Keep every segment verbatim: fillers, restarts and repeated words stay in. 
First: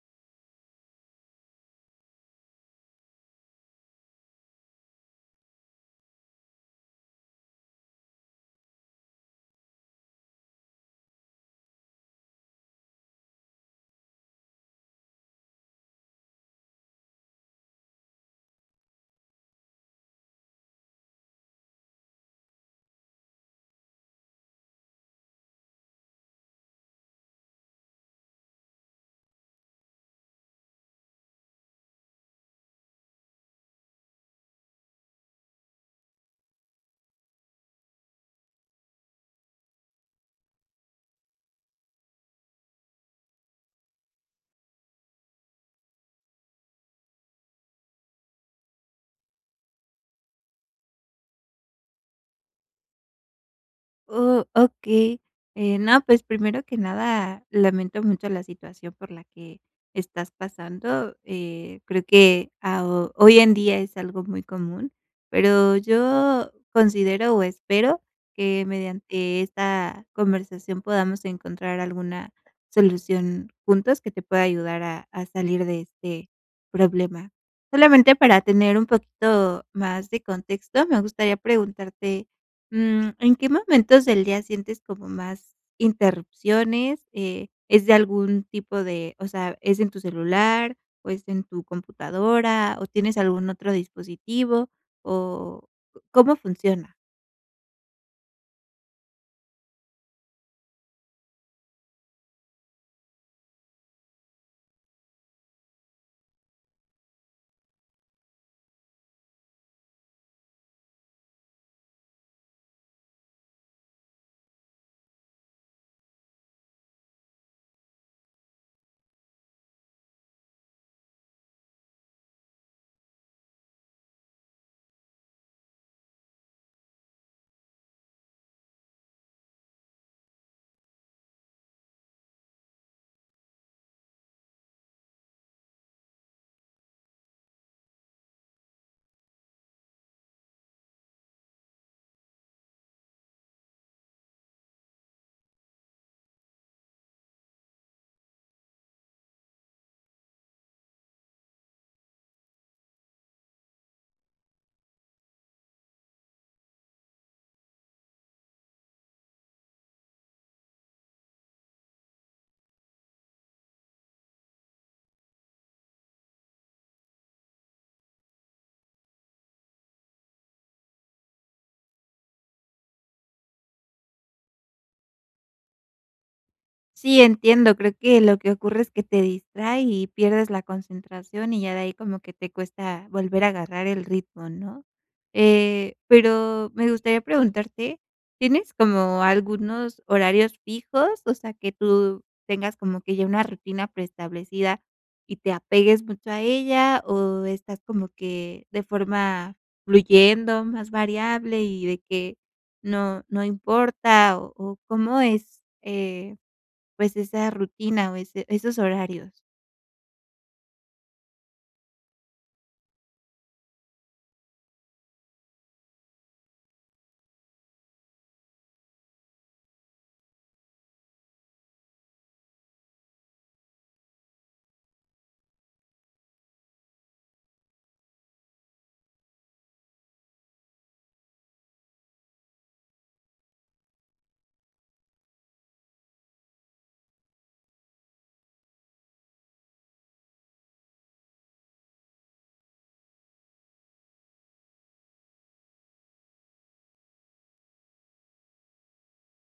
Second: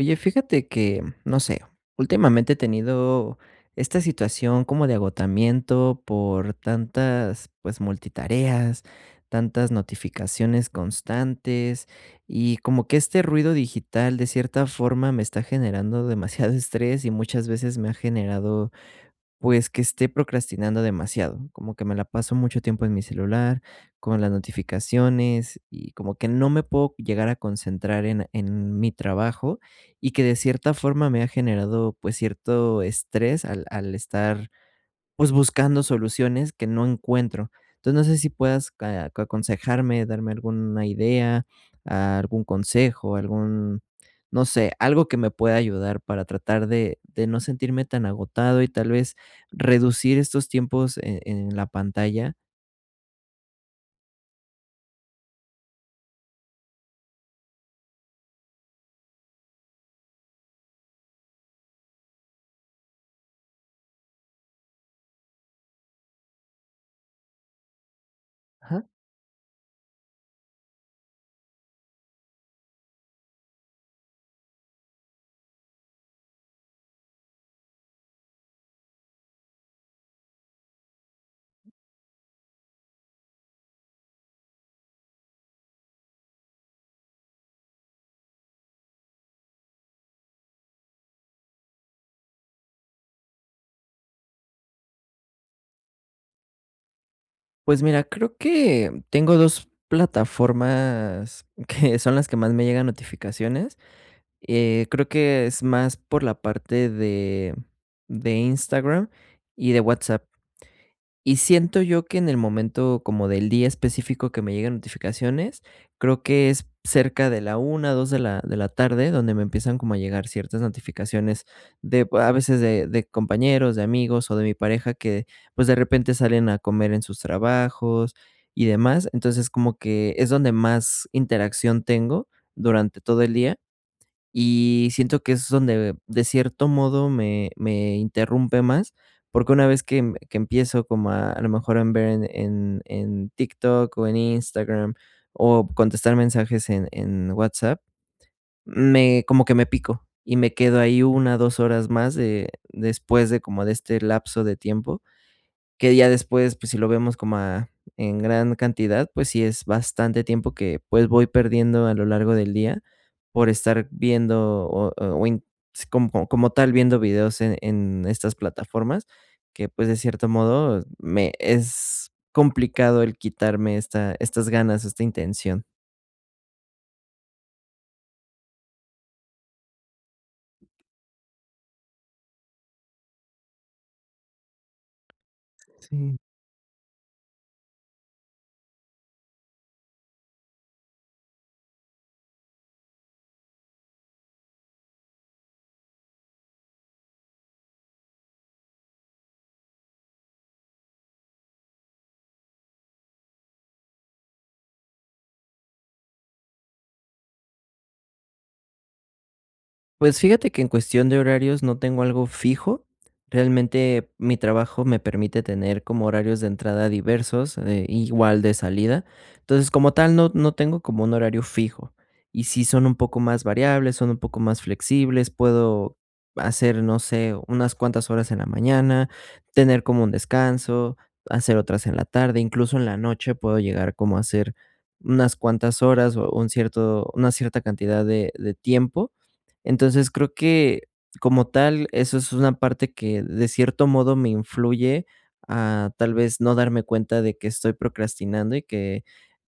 Oye, fíjate que, no sé, últimamente he tenido esta situación como de agotamiento por tantas, pues, multitareas, tantas notificaciones constantes. Y como que este ruido digital, de cierta forma, me está generando demasiado estrés, y muchas veces me ha generado, pues, que esté procrastinando demasiado, como que me la paso mucho tiempo en mi celular, con las notificaciones, y como que no me puedo llegar a concentrar en en mi trabajo. Y que de cierta forma me ha generado, pues, cierto estrés al al estar, pues, buscando soluciones que no encuentro. Entonces, no sé si puedas aconsejarme, darme alguna idea, algún consejo, algún, no sé, algo que me pueda ayudar para tratar de de no sentirme tan agotado y tal vez reducir estos tiempos en en la pantalla. Oh, okey. Eh, no, pues, primero que nada, lamento mucho la situación por la que estás pasando. Eh, creo que a o hoy en día es algo muy común, pero yo considero, o espero que Ajá. mediante esta conversación podamos encontrar alguna solución juntos que te pueda ayudar a a salir de este problema. Solamente para tener un poquito más de contexto, me gustaría preguntarte, mm, ¿en qué momentos del día sientes como más interrupciones, eh, es de algún tipo de o sea, es en tu celular, o es en tu computadora, o tienes algún otro dispositivo, o cómo funciona? Pues mira, creo que, tengo dos plataformas, que son las que más me llegan notificaciones, eh, creo que es más, por la parte de de Instagram y de WhatsApp. Y siento yo, que en el momento, como del día específico, que me llegan notificaciones, creo que es p cerca de la una, dos de la de la tarde, donde me empiezan como a llegar ciertas notificaciones, de b a veces de de compañeros, de amigos, o de mi pareja que pues, de repente salen a comer en sus trabajos, y demás, entonces, como que, es donde más interacción tengo durante todo el día, y siento que es donde, de cierto modo, me me interrumpe más, porque una vez que m que empiezo como a a lo mejor, en ver, en en en Tik Tok, o en Instagram, o p contestar mensajes en en WhatsApp, me como que me pico, y me quedo ahí, una o dos horas más de después de como de este lapso de tiempo. Que ya después, pues si lo vemos como a en gran cantidad, pues sí es bastante tiempo, que pues, voy perdiendo a lo largo del día, por estar viendo o o in co como tal, viendo videos e en en estas plataformas, que pues, de cierto modo, me es complicado, el quitarme esta estas ganas, esta intención. Sí, entiendo, creo que lo que ocurre es que te distrae y pierdes la concentración, y ya de ahí como que te cuesta volver a agarrar el ritmo, ¿no? Eh, Sí. pero me gustaría preguntarte, ¿tienes como algunos horarios fijos? O sea, que ¿tú tienes como que ya una rutina preestablecida y te apegues mucho a ella, o estás como que de forma fluyendo, más variable, y de que no no importa, o o cómo es, eh, pues, esa rutina o ese esos horarios? Pues fíjate que en cuestión de horarios no tengo algo fijo. Realmente, mi trabajo me permite tener como horarios de entrada diversos, eh, igual de salida. Entonces, como tal, no no tengo como un horario fijo, y sí son un poco más variables, son un poco más flexibles, puedo hacer, no sé, unas cuantas horas en la mañana, tener como un descanso, hacer otras en la tarde, incluso en la noche puedo llegar como a hacer unas cuantas horas o un cierto una cierta cantidad de de tiempo. Entonces, creo que, como tal, eso es una parte que de cierto modo me influye a tal vez no darme cuenta de que estoy procrastinando y que,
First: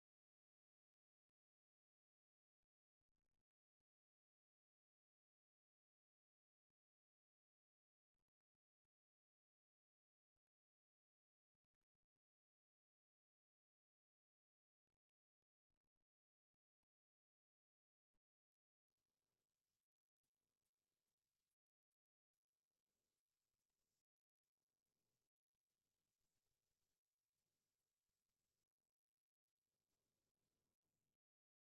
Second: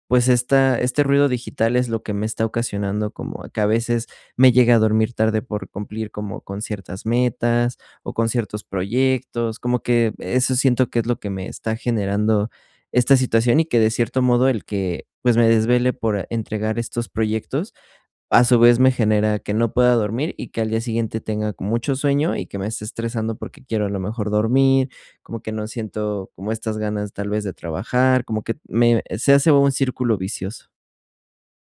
pues esta este ruido digital es lo que me está ocasionando como que a veces me llegue a dormir tarde por cumplir como con ciertas metas o con ciertos proyectos, como que eso siento que es lo que me está generando esta situación y que, de cierto modo, el que, pues, me desvele por entregar estos proyectos, a su vez, me genera que no pueda dormir y que al día siguiente tenga con mucho sueño y que me esté estresando porque quiero a lo mejor dormir, como que no siento como estas ganas tal vez de trabajar, como que me se hace un círculo vicioso.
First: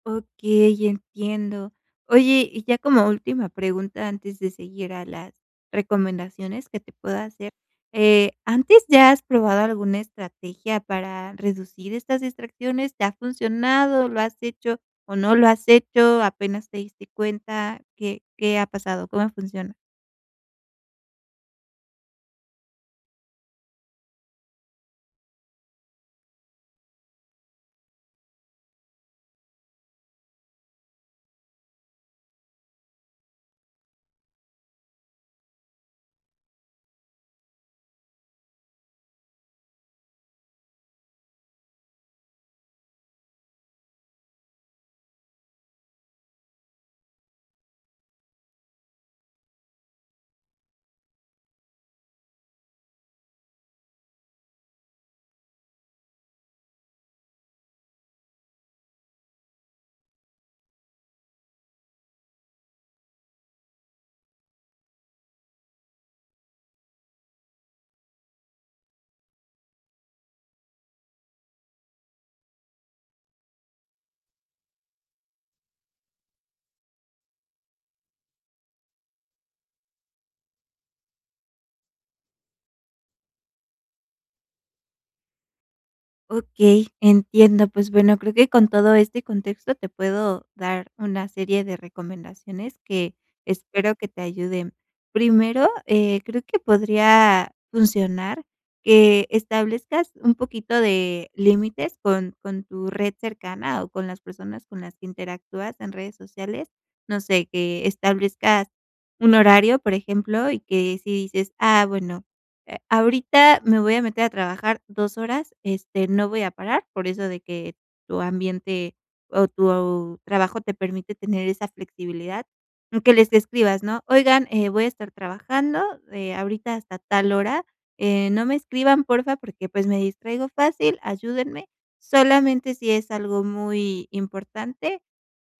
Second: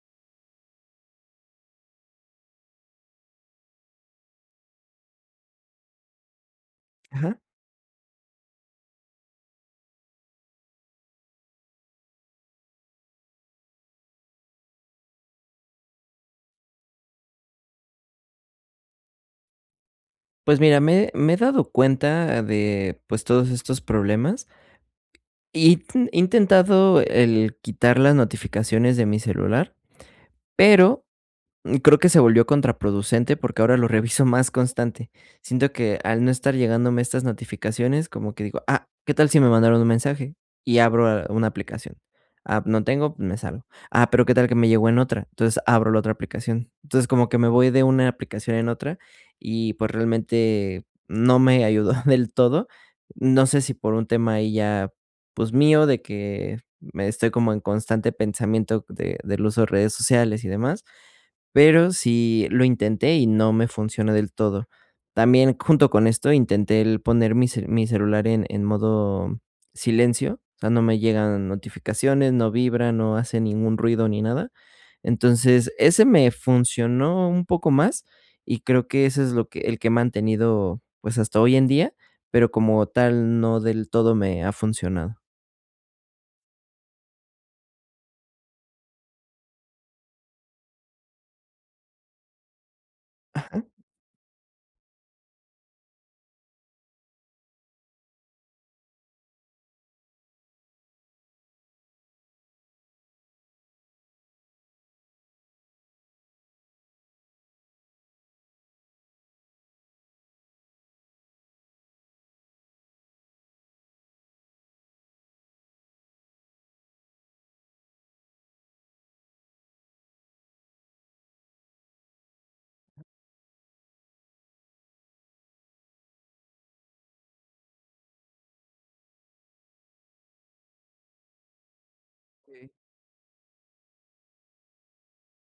Okey, entiendo. Oye, y ya como última pregunta, antes de seguir a las recomendaciones que te puedo Ajá. hacer, eh, ¿antes ya has probado alguna estrategia para reducir estas distracciones?, ¿te ha funcionado? ¿Lo has hecho o no la has hecho, apenas te diste cuenta, qué qué ha pasado, cómo funcionan? Pues mira, me me he dado cuenta de, pues, todos estos problemas. intentado el quitar las notificaciones de mi celular, pero creo que se volvió contraproducente porque ahora lo reviso más constante. Siento que al no estar llegándome estas notificaciones, como que digo: "Ah, ¿qué tal si me mandaron un mensaje?". Y abro, eh, una aplicación. Ah, no tengo, me salgo. Ah, pero ¿qué tal que me llegó en otra? Entonces, abro la otra aplicación. Entonces, como que me voy de una aplicación en otra y, pues, realmente no me ayudó del todo. No sé si por un tema ahí ya, pues mío, de que me estoy como en constante pensamiento de del uso de redes sociales y demás, pero sí lo intenté y no me funcionó del todo. También, junto con esto, intenté el poner mi ce mi celular en en modo silencio, o sea, no me llegan notificaciones, no vibra, no hace ningún ruido ni nada. Entonces, ese me funcionó un poco más y creo que ese es, lo que el que he mantenido, pues, hasta hoy en día, pero como tal no del todo me ha funcionado. Okey, entiendo, pues bueno, creo que con todo este contexto te puedo dar una serie de recomendaciones que Ajá. espero que te ayuden. Primero, eh, creo que podría funcionar que establezcas un poquito de límites con con tu red cercana o con las personas con las que interactúas en redes sociales. No sé, que establezcas un horario, por ejemplo, y que si dices: "Ah, bueno, eh, ahorita me voy a meter a trabajar dos horas, este, no voy a parar", por eso de que tu ambiente o tu trabajo te permite tener esa flexibilidad, que les escribas, ¿no? Oigan, eh, voy a estar trabajando, eh, ahorita hasta tal hora, eh, no me escriban, porfa, porque, pues, me distraigo fácil. Ayúdenme, Sí. solamente si es algo muy importante,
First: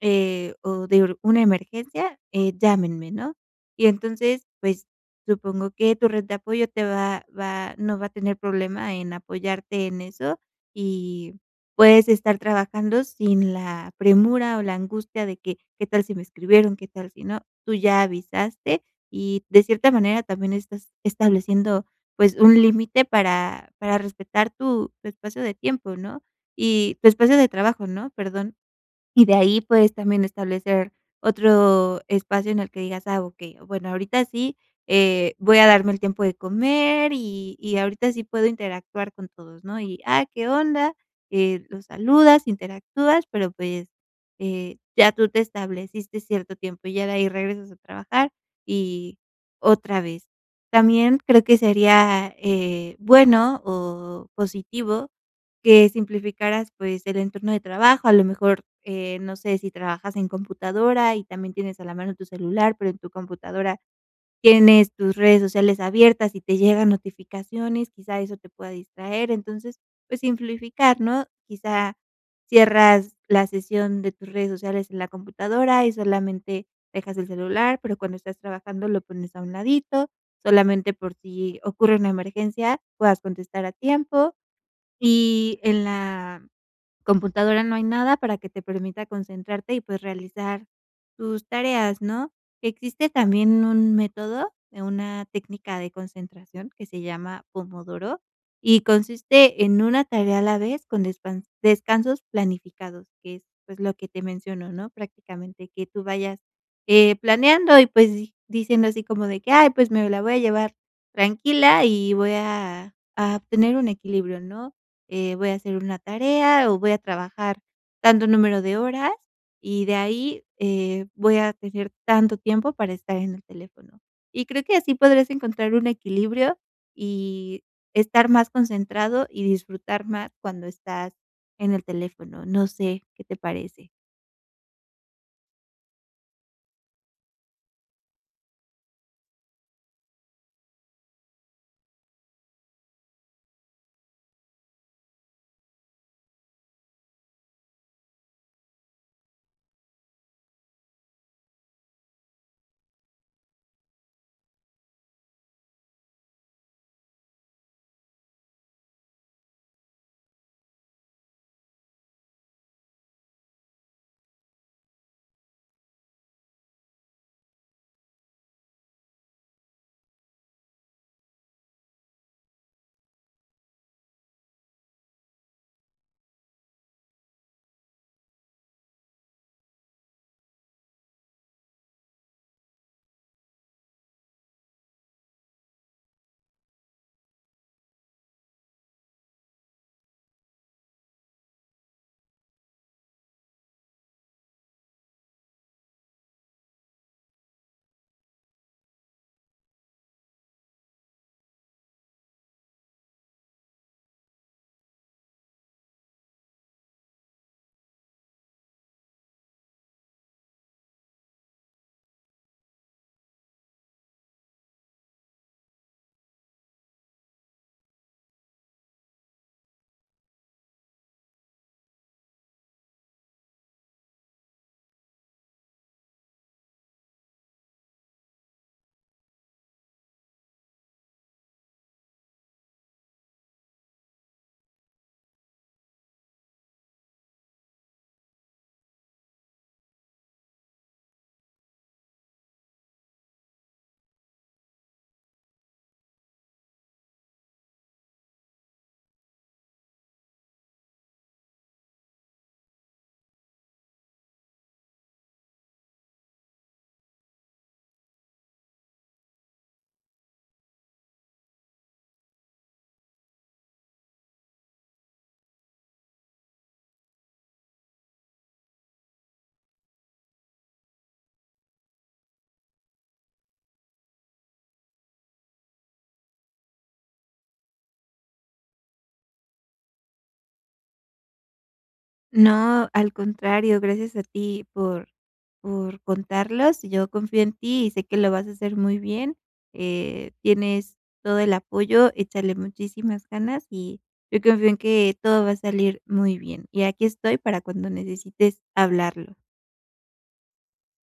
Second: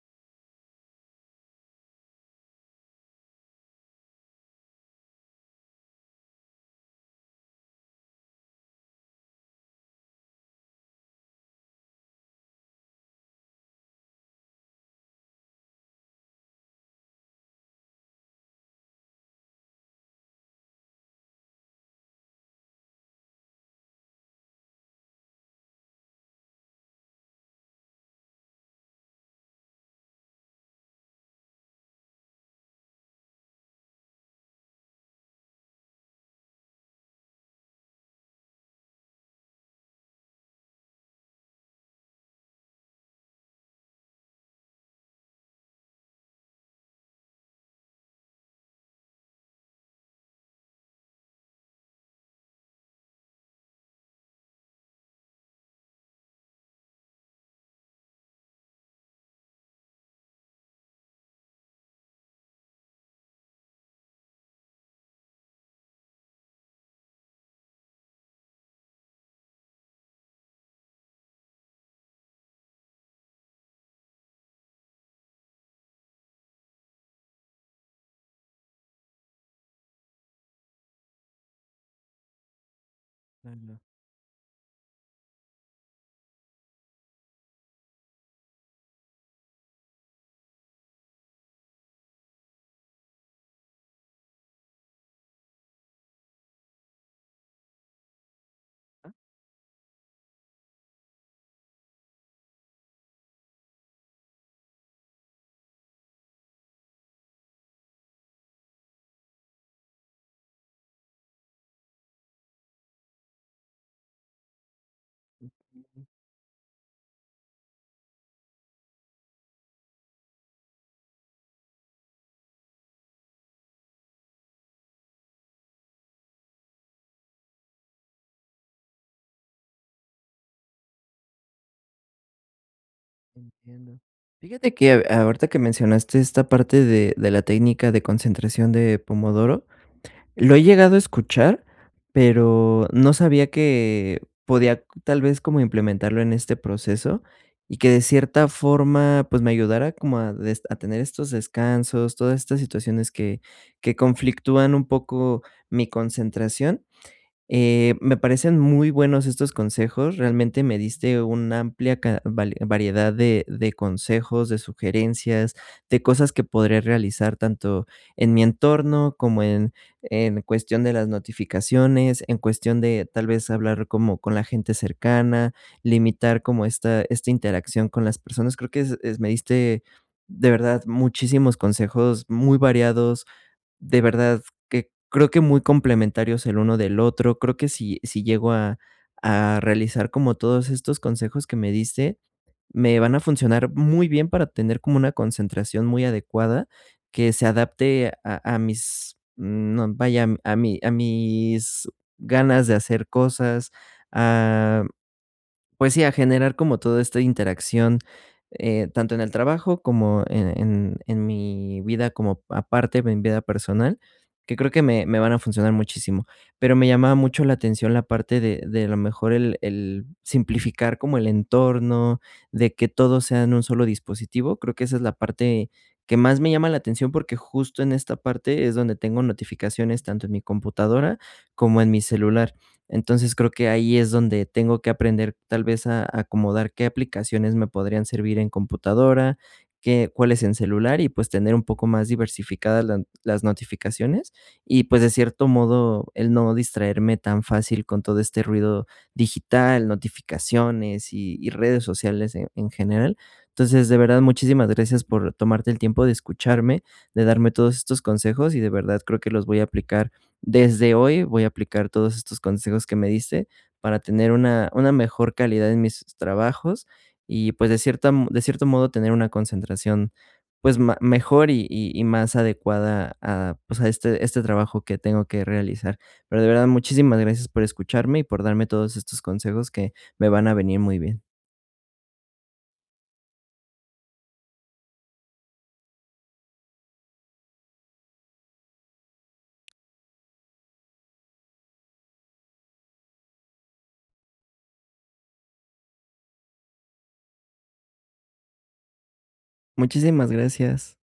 eh, o de una emergencia, eh, llámenme, ¿no? Y entonces, pues, supongo que tu red de apoyo te va va no va a tener problema en apoyarte en eso y puedes estar trabajando sin la premura o la angustia de que, ¿qué tal si me escribieron, qué tal si no? Tú ya avisaste y de cierta manera también estás estableciendo, pues, un límite para para respetar tu tu espacio de tiempo, ¿no? Y tu espacio de trabajo, ¿no? Perdón. Y de ahí, pues, también establecer otro espacio en el que digas: "Ah, ok, bueno, ahorita sí, eh, voy a darme el tiempo de comer, y y ahorita sí puedo interactuar con todos", ¿no? Y, ah, ¿qué onda? Eh, los saludas, interactúas, pero, pues, eh, ya tú te estableciste cierto tiempo, y ya de ahí regresas a trabajar, y otra vez. También creo que sería, eh, bueno o positivo que simplificaras, pues, el entorno de trabajo, a lo mejor, eh, no sé si trabajas en computadora y también tienes a la mano tu celular, pero en tu computadora tienes tus redes sociales abiertas y te llegan notificaciones, quizá eso te pueda distraer. Entonces, pues, simplificar, ¿no? Quizá cierras la sesión de tus redes sociales en la computadora y solamente dejas el celular, pero cuando estás trabajando, lo pones a un ladito, solamente por si ocurre una emergencia, puedas contestar a [unintelligible] tiempo, y en la computadora no hay nada para que te permita concentrarte y, pues, realizar tus tareas, ¿no? Existe también un método de una técnica de concentración que se llama pomodoro y consiste en una tarea a la vez con descan descansos planificados, que es, pues, lo que te menciono, ¿no? Prácticamente que tú vayas, eh, planeando y, pues, di diciendo así como de que: "Ay, pues, me la voy a llevar tranquila y voy a a obtener un equilibrio", ¿no?, "eh, voy a hacer una tarea o voy a trabajar tanto número de horas, y de ahí, eh, voy a tener tanto tiempo para estar en el teléfono". Y creo que así podrás encontrar un equilibrio, y estar más concentrado, y disfrutar más cuando estás en el teléfono, no sé, ¿qué te parece? Entiendo. Fíjate que aho ahorita que mencionaste esta parte de de la técnica de concentración de Pomodoro, lo he llegado a escuchar, pero no sabía que podía tal vez como implementarlo en este proceso y que de cierta forma, pues me ayudara como a des a tener estos descansos, todas estas situaciones que que conflictúan un poco mi concentración. Eh, me parecen muy buenos estos consejos, realmente me diste una amplia ca va variedad de de consejos, de sugerencias, de cosas que podré realizar tanto en mi entorno como en en cuestión de las notificaciones, en cuestión de tal vez hablar como con la gente cercana, limitar como esta esta interacción con las personas. Creo que es es me diste de verdad muchísimos consejos muy variados, de verdad que creo que muy complementarios el uno del otro. Creo que si si llego a a realizar como todos estos consejos que me diste, me van a funcionar muy bien para tener como una concentración muy adecuada que se adapte a a mis, no vaya, a mi a mis ganas de hacer cosas, ah, pues sí, a generar como todo esta interacción eh, tanto en el trabajo como en en en mi vida como aparte en mi vida personal, que creo que me me van a funcionar muchísimo. Pero me llamaba mucho la atención la parte de de a lo mejor el el simplificar como el entorno, de que todo sea en un solo dispositivo. Creo que esa es la parte que más me llama la atención, porque justo en esta parte es donde tengo notificaciones, tanto en mi computadora como en mi celular. Entonces creo que ahí es donde tengo que aprender tal vez a acomodar qué aplicaciones me podrían servir en computadora, qué, cuáles en celular, y, pues, tener un poco más diversificadas las las notificaciones y, pues, de cierto modo el no distraerme tan fácil con todo este ruido digital, notificaciones y y redes sociales en en general. Entonces, de verdad, muchísimas gracias por tomarte el tiempo de escucharme, de darme todos estos consejos y de verdad creo que los voy a aplicar desde hoy, voy a aplicar todos estos consejos que me diste para tener una una mejor calidad en mis trabajos y, pues, de cierta de cierto modo tener una concentración, pues ma mejor y y más adecuada a, pues, a este este trabajo que tengo que realizar. Pero de verdad, muchísimas gracias por escucharme y por darme todos estos consejos que me van a venir muy bien. No, al contrario, gracias a ti por por contarlos, yo confío en ti y sé que lo vas a hacer muy bien. Eh, tienes todo el apoyo, échale muchísimas ganas, y yo confío en que todo va a salir muy bien, y aquí estoy para cuando necesites hablarlo. Muchísimas gracias.